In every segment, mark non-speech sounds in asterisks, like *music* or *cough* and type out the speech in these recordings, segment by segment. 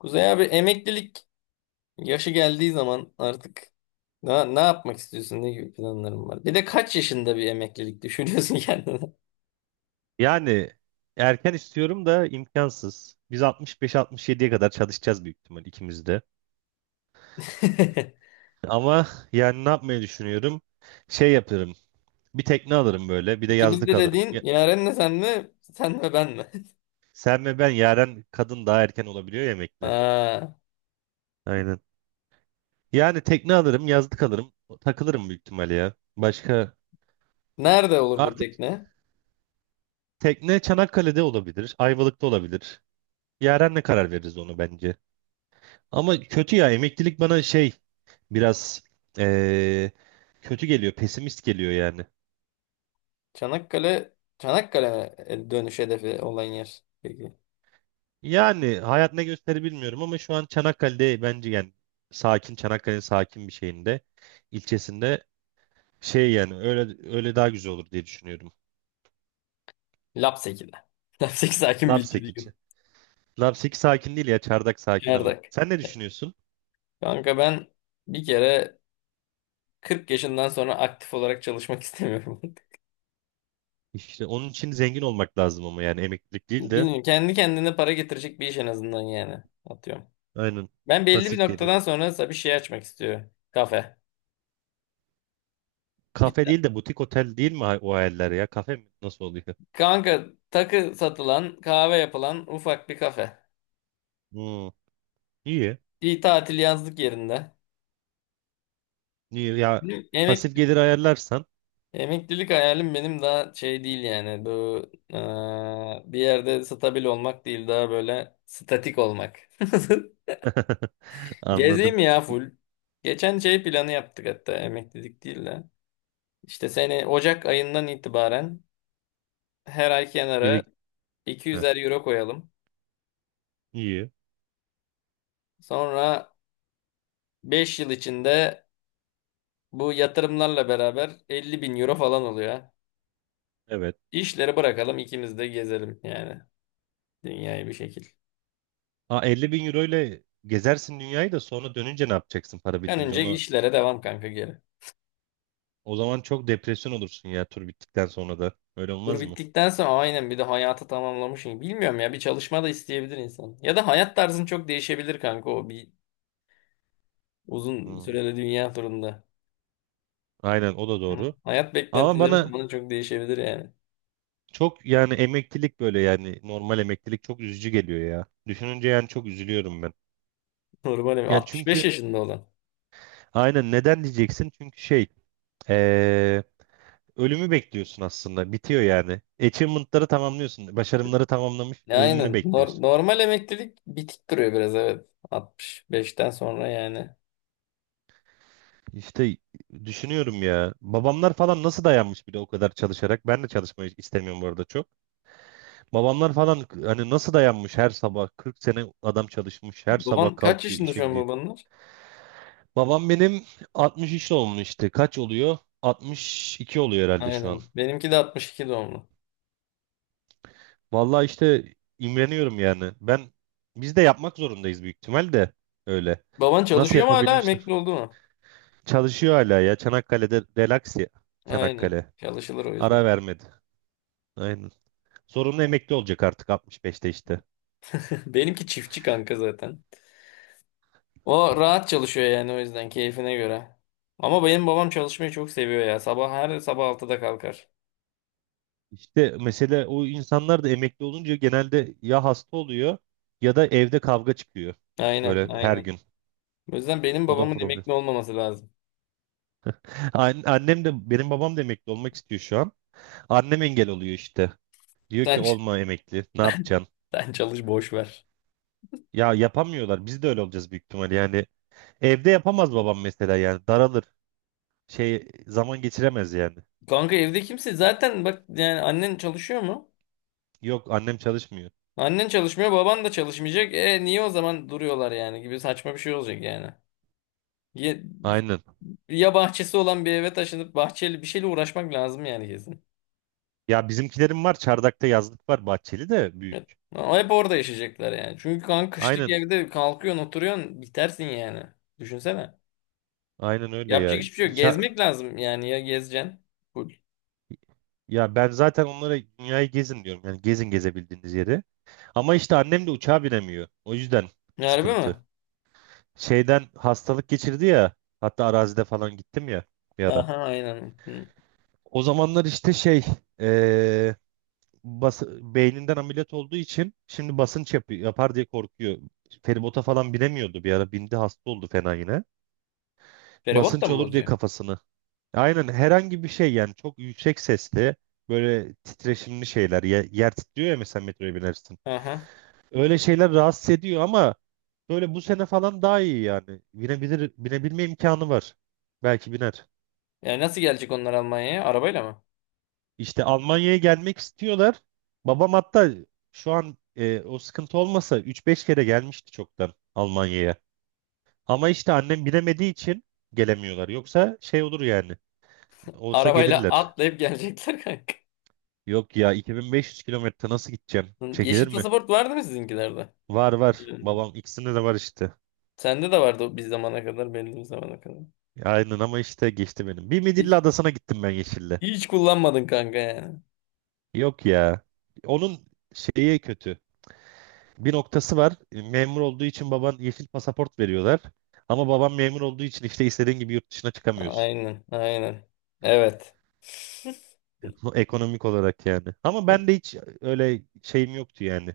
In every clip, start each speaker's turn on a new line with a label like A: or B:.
A: Kuzey abi emeklilik yaşı geldiği zaman artık ne yapmak istiyorsun? Ne gibi planların var? Bir de kaç yaşında bir emeklilik düşünüyorsun *laughs* kendine?
B: Yani erken istiyorum da imkansız. Biz 65-67'ye kadar çalışacağız büyük ihtimal ikimiz de.
A: *laughs*
B: Ama yani ne yapmayı düşünüyorum? Şey yaparım. Bir tekne alırım böyle. Bir de
A: İkimiz
B: yazlık
A: de
B: alırım.
A: dediğin Yaren'le sen mi? Sen ve ben mi? *laughs*
B: Sen ve ben, Yaren kadın daha erken olabiliyor yemekli.
A: Ha,
B: Aynen. Yani tekne alırım, yazlık alırım. Takılırım büyük ihtimal ya. Başka
A: nerede olur bu
B: artık
A: tekne?
B: tekne Çanakkale'de olabilir. Ayvalık'ta olabilir. Yaren'le karar veririz onu bence. Ama kötü ya, emeklilik bana biraz eee, kötü geliyor, pesimist geliyor yani.
A: Çanakkale Çanakkale mi? E, dönüş hedefi olan yer. Peki.
B: Yani hayat ne gösterir bilmiyorum ama şu an Çanakkale'de bence, yani sakin Çanakkale'nin sakin bir şeyinde, ilçesinde, yani öyle öyle daha güzel olur diye düşünüyorum.
A: Lapseki'de. *laughs* Lapseki sakin bir ilçe
B: Lapseki
A: değil.
B: için. Lapseki sakin değil ya, Çardak sakin ama.
A: Çardak.
B: Sen ne düşünüyorsun?
A: Kanka ben bir kere 40 yaşından sonra aktif olarak çalışmak *laughs* istemiyorum.
B: İşte onun için zengin olmak lazım, ama yani emeklilik değil de
A: Bilmiyorum. Kendi kendine para getirecek bir iş en azından yani. Atıyorum.
B: aynen,
A: Ben belli bir
B: pasif
A: noktadan
B: gelir.
A: sonra mesela bir şey açmak istiyorum. Kafe. Bir,
B: Kafe değil de butik otel değil mi, o hayaller ya? Kafe mi? Nasıl oluyor?
A: kanka takı satılan, kahve yapılan ufak bir kafe.
B: Hmm, iyi.
A: Bir tatil yazlık yerinde.
B: İyi, ya
A: Benim
B: pasif gelir ayarlarsan.
A: emeklilik hayalim benim daha şey değil yani. Bu bir yerde stabil olmak değil daha böyle statik olmak.
B: *laughs*
A: *laughs*
B: Anladım.
A: Gezeyim ya full. Geçen şey planı yaptık hatta emeklilik değil de. İşte seni Ocak ayından itibaren her ay kenara
B: Birik Heh,
A: 200'er euro koyalım.
B: iyi.
A: Sonra 5 yıl içinde bu yatırımlarla beraber 50 bin euro falan oluyor.
B: Evet.
A: İşleri bırakalım ikimiz de gezelim yani dünyayı bir şekil.
B: Aa, 50 bin euro ile gezersin dünyayı da, sonra dönünce ne yapacaksın para bitince?
A: Önce
B: Onu
A: işlere devam kanka geri.
B: o zaman çok depresyon olursun ya tur bittikten sonra da. Öyle
A: Dur
B: olmaz mı?
A: bittikten sonra aynen bir de hayatı tamamlamışım. Bilmiyorum ya bir çalışma da isteyebilir insan. Ya da hayat tarzın çok değişebilir kanka o bir uzun
B: Hmm,
A: süreli dünya turunda.
B: aynen, o da
A: Hı.
B: doğru.
A: Hayat
B: Ama
A: beklentilerin
B: bana
A: falan çok değişebilir yani.
B: çok, yani emeklilik böyle, yani normal emeklilik çok üzücü geliyor ya. Düşününce yani çok üzülüyorum ben.
A: Normal
B: Yani
A: 65
B: çünkü
A: yaşında olan.
B: aynen, neden diyeceksin? Çünkü ee, ölümü bekliyorsun aslında. Bitiyor yani. Achievement'ları tamamlıyorsun. Başarımları tamamlamış, ölümünü
A: Aynen.
B: bekliyorsun.
A: Normal emeklilik bitik duruyor biraz, evet. 65'ten sonra yani.
B: İşte düşünüyorum ya. Babamlar falan nasıl dayanmış bir de o kadar çalışarak. Ben de çalışmayı istemiyorum bu arada çok. Babamlar falan hani nasıl dayanmış, her sabah 40 sene adam çalışmış. Her sabah
A: Baban kaç
B: kalkıyor,
A: yaşında
B: işe
A: şu an,
B: gidiyor.
A: babanlar?
B: Babam benim 63 doğumlu işte. Kaç oluyor? 62 oluyor herhalde şu an.
A: Aynen. Benimki de 62 doğumlu.
B: Vallahi işte imreniyorum yani. Biz de yapmak zorundayız büyük ihtimal de öyle.
A: Baban
B: Nasıl
A: çalışıyor mu hala, emekli
B: yapabilmişler?
A: oldu mu?
B: Çalışıyor hala ya. Çanakkale'de relax ya.
A: Aynen.
B: Çanakkale.
A: Çalışılır o
B: Ara
A: yüzden.
B: vermedi. Aynen. Zorunlu emekli olacak artık 65'te işte.
A: *laughs* Benimki çiftçi kanka zaten. O rahat çalışıyor yani o yüzden keyfine göre. Ama benim babam çalışmayı çok seviyor ya. Sabah her sabah 6'da kalkar.
B: İşte mesele, o insanlar da emekli olunca genelde ya hasta oluyor ya da evde kavga çıkıyor.
A: Aynen,
B: Böyle her
A: aynen.
B: gün.
A: O yüzden benim
B: O da
A: babamın
B: problem.
A: emekli olmaması lazım.
B: *laughs* Annem de, benim babam da emekli olmak istiyor şu an. Annem engel oluyor işte. Diyor
A: Sen,
B: ki
A: ç-
B: olma emekli. Ne yapacaksın?
A: *laughs* Sen çalış, boş ver.
B: Ya yapamıyorlar. Biz de öyle olacağız büyük ihtimal. Yani evde yapamaz babam mesela, yani daralır. Zaman geçiremez yani.
A: Kanka evde kimse zaten bak yani, annen çalışıyor mu?
B: Yok annem çalışmıyor.
A: Annen çalışmıyor, baban da çalışmayacak. E niye o zaman duruyorlar yani, gibi saçma bir şey olacak yani. Ya,
B: Aynen.
A: ya bahçesi olan bir eve taşınıp bahçeli bir şeyle uğraşmak lazım yani, kesin.
B: Ya bizimkilerim var. Çardak'ta yazlık var. Bahçeli de
A: Evet.
B: büyük.
A: Ama hep orada yaşayacaklar yani. Çünkü kanka kışlık
B: Aynen.
A: evde kalkıyorsun, oturuyorsun, bitersin yani. Düşünsene.
B: Aynen öyle ya.
A: Yapacak hiçbir şey yok. Gezmek lazım yani, ya gezeceksin. Full.
B: Ya ben zaten onlara dünyayı gezin diyorum. Yani gezin gezebildiğiniz yeri. Ama işte annem de uçağa binemiyor. O yüzden
A: Harbi mi?
B: sıkıntı. Şeyden hastalık geçirdi ya. Hatta arazide falan gittim ya bir ara.
A: Aha, aynen. Hı.
B: O zamanlar işte eee, beyninden ameliyat olduğu için şimdi basınç yapar diye korkuyor. Feribota falan binemiyordu bir ara. Bindi, hasta oldu fena yine.
A: Feribot da
B: Basınç
A: mı
B: olur diye
A: bozuyor?
B: kafasını. Aynen, herhangi bir şey yani, çok yüksek sesli böyle titreşimli şeyler, yer titriyor ya mesela metroya binersin.
A: Aha.
B: Öyle şeyler rahatsız ediyor, ama böyle bu sene falan daha iyi yani. Binebilir, binebilme imkanı var. Belki biner.
A: Yani nasıl gelecek onlar Almanya'ya? Arabayla mı?
B: İşte Almanya'ya gelmek istiyorlar. Babam hatta şu an o sıkıntı olmasa üç beş kere gelmişti çoktan Almanya'ya. Ama işte annem binemediği için gelemiyorlar. Yoksa şey olur yani. Olsa
A: Arabayla
B: gelirler.
A: atlayıp gelecekler kanka.
B: Yok ya, 2500 kilometre nasıl gideceğim? Çekilir
A: Yeşil
B: mi?
A: pasaport vardı mı sizinkilerde?
B: Var var.
A: Hmm.
B: Babam ikisinde de var işte.
A: Sende de vardı o bir zamana kadar belli bir zamana kadar.
B: Aynen, ama işte geçti benim. Bir Midilli
A: Hiç,
B: Adası'na gittim ben Yeşil'le.
A: hiç kullanmadın kanka yani.
B: Yok ya. Onun şeyi kötü. Bir noktası var. Memur olduğu için baban, yeşil pasaport veriyorlar. Ama babam memur olduğu için işte istediğin gibi yurt dışına çıkamıyorsun.
A: Aynen, aynen. Evet. *laughs*
B: Bu ekonomik olarak yani. Ama ben de hiç öyle şeyim yoktu yani.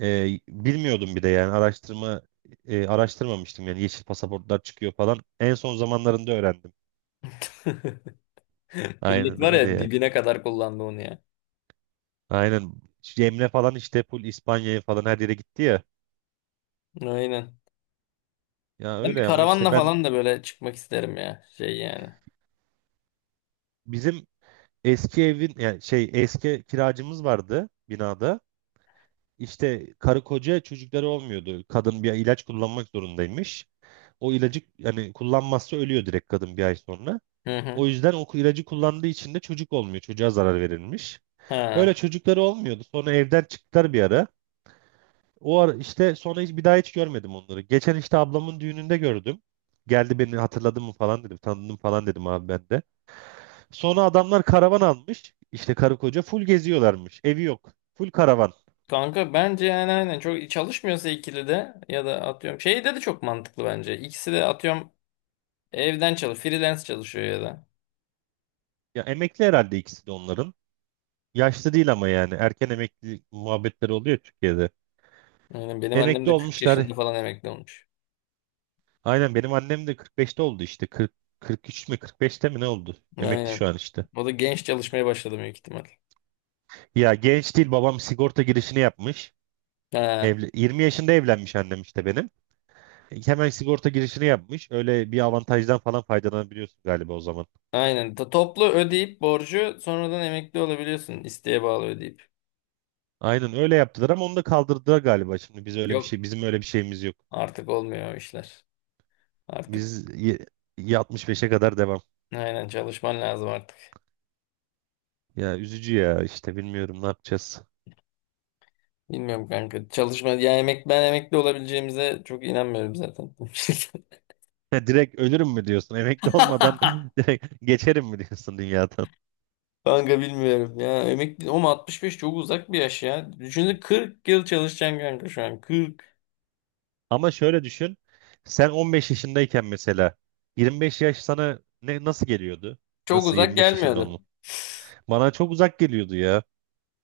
B: E, bilmiyordum bir de yani araştırmamıştım yani yeşil pasaportlar çıkıyor falan. En son zamanlarında öğrendim.
A: Millet
B: Aynen
A: var
B: öyle
A: ya
B: yani.
A: dibine kadar kullandı onu ya.
B: Aynen. Şu Emre falan işte full İspanya'ya falan her yere gitti ya.
A: Aynen.
B: Ya
A: Ben bir
B: öyle, ama işte
A: karavanla
B: ben
A: falan da böyle çıkmak isterim ya. Şey yani.
B: bizim eski evin yani, eski kiracımız vardı binada. İşte karı koca, çocukları olmuyordu. Kadın bir ilaç kullanmak zorundaymış. O ilacı yani kullanmazsa ölüyor direkt kadın bir ay sonra.
A: Hı hı.
B: O yüzden o ilacı kullandığı için de çocuk olmuyor. Çocuğa zarar verilmiş. Öyle
A: Ha.
B: çocukları olmuyordu. Sonra evden çıktılar bir ara. O ara işte sonra hiç bir daha hiç görmedim onları. Geçen işte ablamın düğününde gördüm. Geldi, beni hatırladın mı falan dedim. Tanıdın falan dedim abi ben de. Sonra adamlar karavan almış. İşte karı koca full geziyorlarmış. Evi yok. Full karavan.
A: Kanka bence yani aynen çok çalışmıyorsa ikili de, ya da atıyorum. Şeyde de çok mantıklı bence. İkisi de atıyorum, evden çalış, freelance çalışıyor ya da.
B: Ya emekli herhalde ikisi de onların. Yaşlı değil ama yani. Erken emekli muhabbetleri oluyor Türkiye'de.
A: Aynen benim annem
B: Emekli
A: de 40
B: olmuşlar.
A: yaşında falan emekli olmuş.
B: Aynen benim annem de 45'te oldu işte. 40, 43 mi 45'te mi ne oldu? Emekli şu
A: Aynen.
B: an işte.
A: O da genç çalışmaya başladı büyük ihtimal.
B: Ya genç değil, babam sigorta girişini yapmış.
A: Ha,
B: Evli, 20 yaşında evlenmiş annem işte benim. Hemen sigorta girişini yapmış. Öyle bir avantajdan falan faydalanabiliyorsun galiba o zaman.
A: aynen. Toplu ödeyip borcu sonradan emekli olabiliyorsun. İsteğe bağlı ödeyip.
B: Aynen öyle yaptılar, ama onu da kaldırdılar galiba. Şimdi biz öyle bir
A: Yok,
B: şey bizim öyle bir şeyimiz yok.
A: artık olmuyor o işler. Artık
B: Biz 65'e kadar devam.
A: aynen çalışman lazım artık.
B: Ya üzücü ya işte, bilmiyorum ne yapacağız.
A: Bilmiyorum kanka. Çalışma ya, ben emekli olabileceğimize çok inanmıyorum zaten.
B: *laughs* Direkt ölürüm mü diyorsun? Emekli olmadan *laughs*
A: *laughs*
B: direkt geçerim mi diyorsun dünyada?
A: Kanka bilmiyorum ya. Emekli ama 65 çok uzak bir yaş ya. Düşünsene 40 yıl çalışacaksın kanka şu an. 40.
B: Ama şöyle düşün. Sen 15 yaşındayken mesela 25 yaş sana nasıl geliyordu?
A: Çok
B: Nasıl
A: uzak
B: 25 yaşında
A: gelmiyordu.
B: olmak? Bana çok uzak geliyordu ya.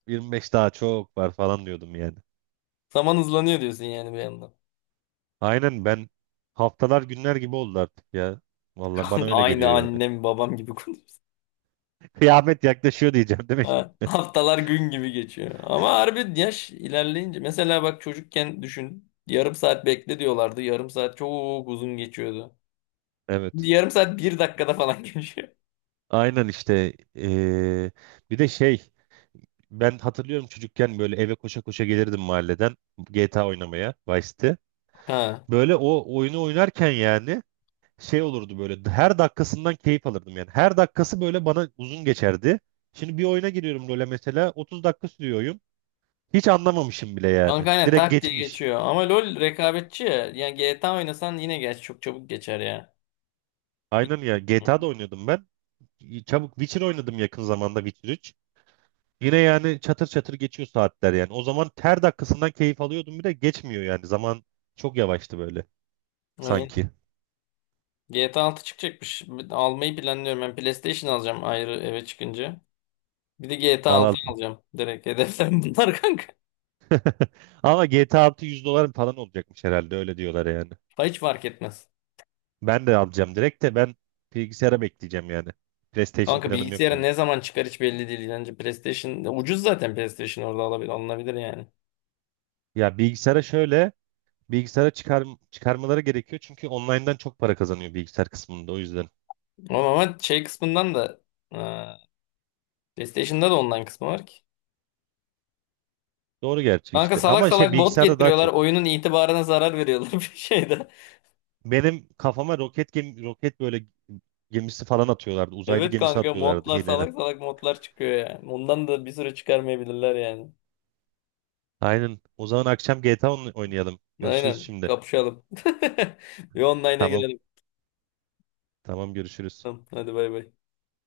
B: 25 daha çok var falan diyordum yani.
A: Zaman hızlanıyor diyorsun yani bir yandan.
B: Aynen ben, haftalar günler gibi oldu artık ya. Vallahi bana
A: *laughs*
B: öyle
A: Aynı
B: geliyor yani.
A: annem babam gibi konuşuyor.
B: *laughs* Kıyamet yaklaşıyor diyeceğim değil mi
A: Ha,
B: şimdi?
A: haftalar gün gibi geçiyor. Ama harbi yaş ilerleyince mesela bak çocukken düşün. Yarım saat bekle diyorlardı. Yarım saat çok uzun geçiyordu. Şimdi
B: Evet.
A: yarım saat bir dakikada falan *laughs* geçiyor.
B: Aynen işte. Bir de ben hatırlıyorum çocukken böyle eve koşa koşa gelirdim mahalleden, GTA oynamaya, Vice City.
A: Ha.
B: Böyle o oyunu oynarken yani şey olurdu, böyle her dakikasından keyif alırdım yani. Her dakikası böyle bana uzun geçerdi. Şimdi bir oyuna giriyorum LoL'e mesela, 30 dakika sürüyor oyun. Hiç anlamamışım bile yani.
A: Kanka aynen
B: Direkt
A: tak diye
B: geçmiş.
A: geçiyor. Ama LoL rekabetçi ya. Yani GTA oynasan yine geç çok çabuk geçer ya.
B: Aynen ya,
A: Bitti.
B: GTA'da oynuyordum ben. Çabuk Witcher oynadım yakın zamanda, Witcher 3. Yine yani çatır çatır geçiyor saatler yani. O zaman her dakikasından keyif alıyordum, bir de geçmiyor yani. Zaman çok yavaştı böyle
A: Aynen.
B: sanki.
A: GTA 6 çıkacakmış. Ben almayı planlıyorum. Ben PlayStation alacağım ayrı eve çıkınca. Bir de GTA
B: Al
A: 6
B: al.
A: Alacağım. Direkt hedeflerim bunlar *laughs* kanka.
B: *laughs* Ama GTA 6 100 dolar falan olacakmış herhalde, öyle diyorlar yani.
A: Ha, hiç fark etmez.
B: Ben de alacağım direkt, de ben bilgisayara bekleyeceğim yani. PlayStation
A: Kanka
B: planım yok
A: bilgisayara
B: benim.
A: ne zaman çıkar hiç belli değil. Bence PlayStation ucuz zaten, PlayStation orada alabilir, alınabilir yani.
B: Ya bilgisayara şöyle, bilgisayara çıkar, çıkarmaları gerekiyor çünkü online'dan çok para kazanıyor bilgisayar kısmında, o yüzden.
A: Ama şey kısmından da e, PlayStation'da da online kısmı var ki.
B: Doğru gerçi
A: Kanka
B: işte,
A: salak
B: ama
A: salak bot
B: bilgisayarda daha
A: getiriyorlar.
B: çok.
A: Oyunun itibarına zarar veriyorlar *laughs* bir şeyde.
B: Benim kafama roket böyle gemisi falan atıyorlardı. Uzaylı
A: Evet
B: gemisi
A: kanka
B: atıyorlardı
A: modlar
B: hilene.
A: salak salak modlar çıkıyor yani. Ondan da bir süre çıkarmayabilirler yani.
B: Aynen. O zaman akşam GTA oynayalım. Görüşürüz
A: Aynen.
B: şimdi.
A: Kapışalım. *laughs* Bir online'a
B: Tamam.
A: girelim.
B: Tamam görüşürüz.
A: Tamam, hadi bay bay.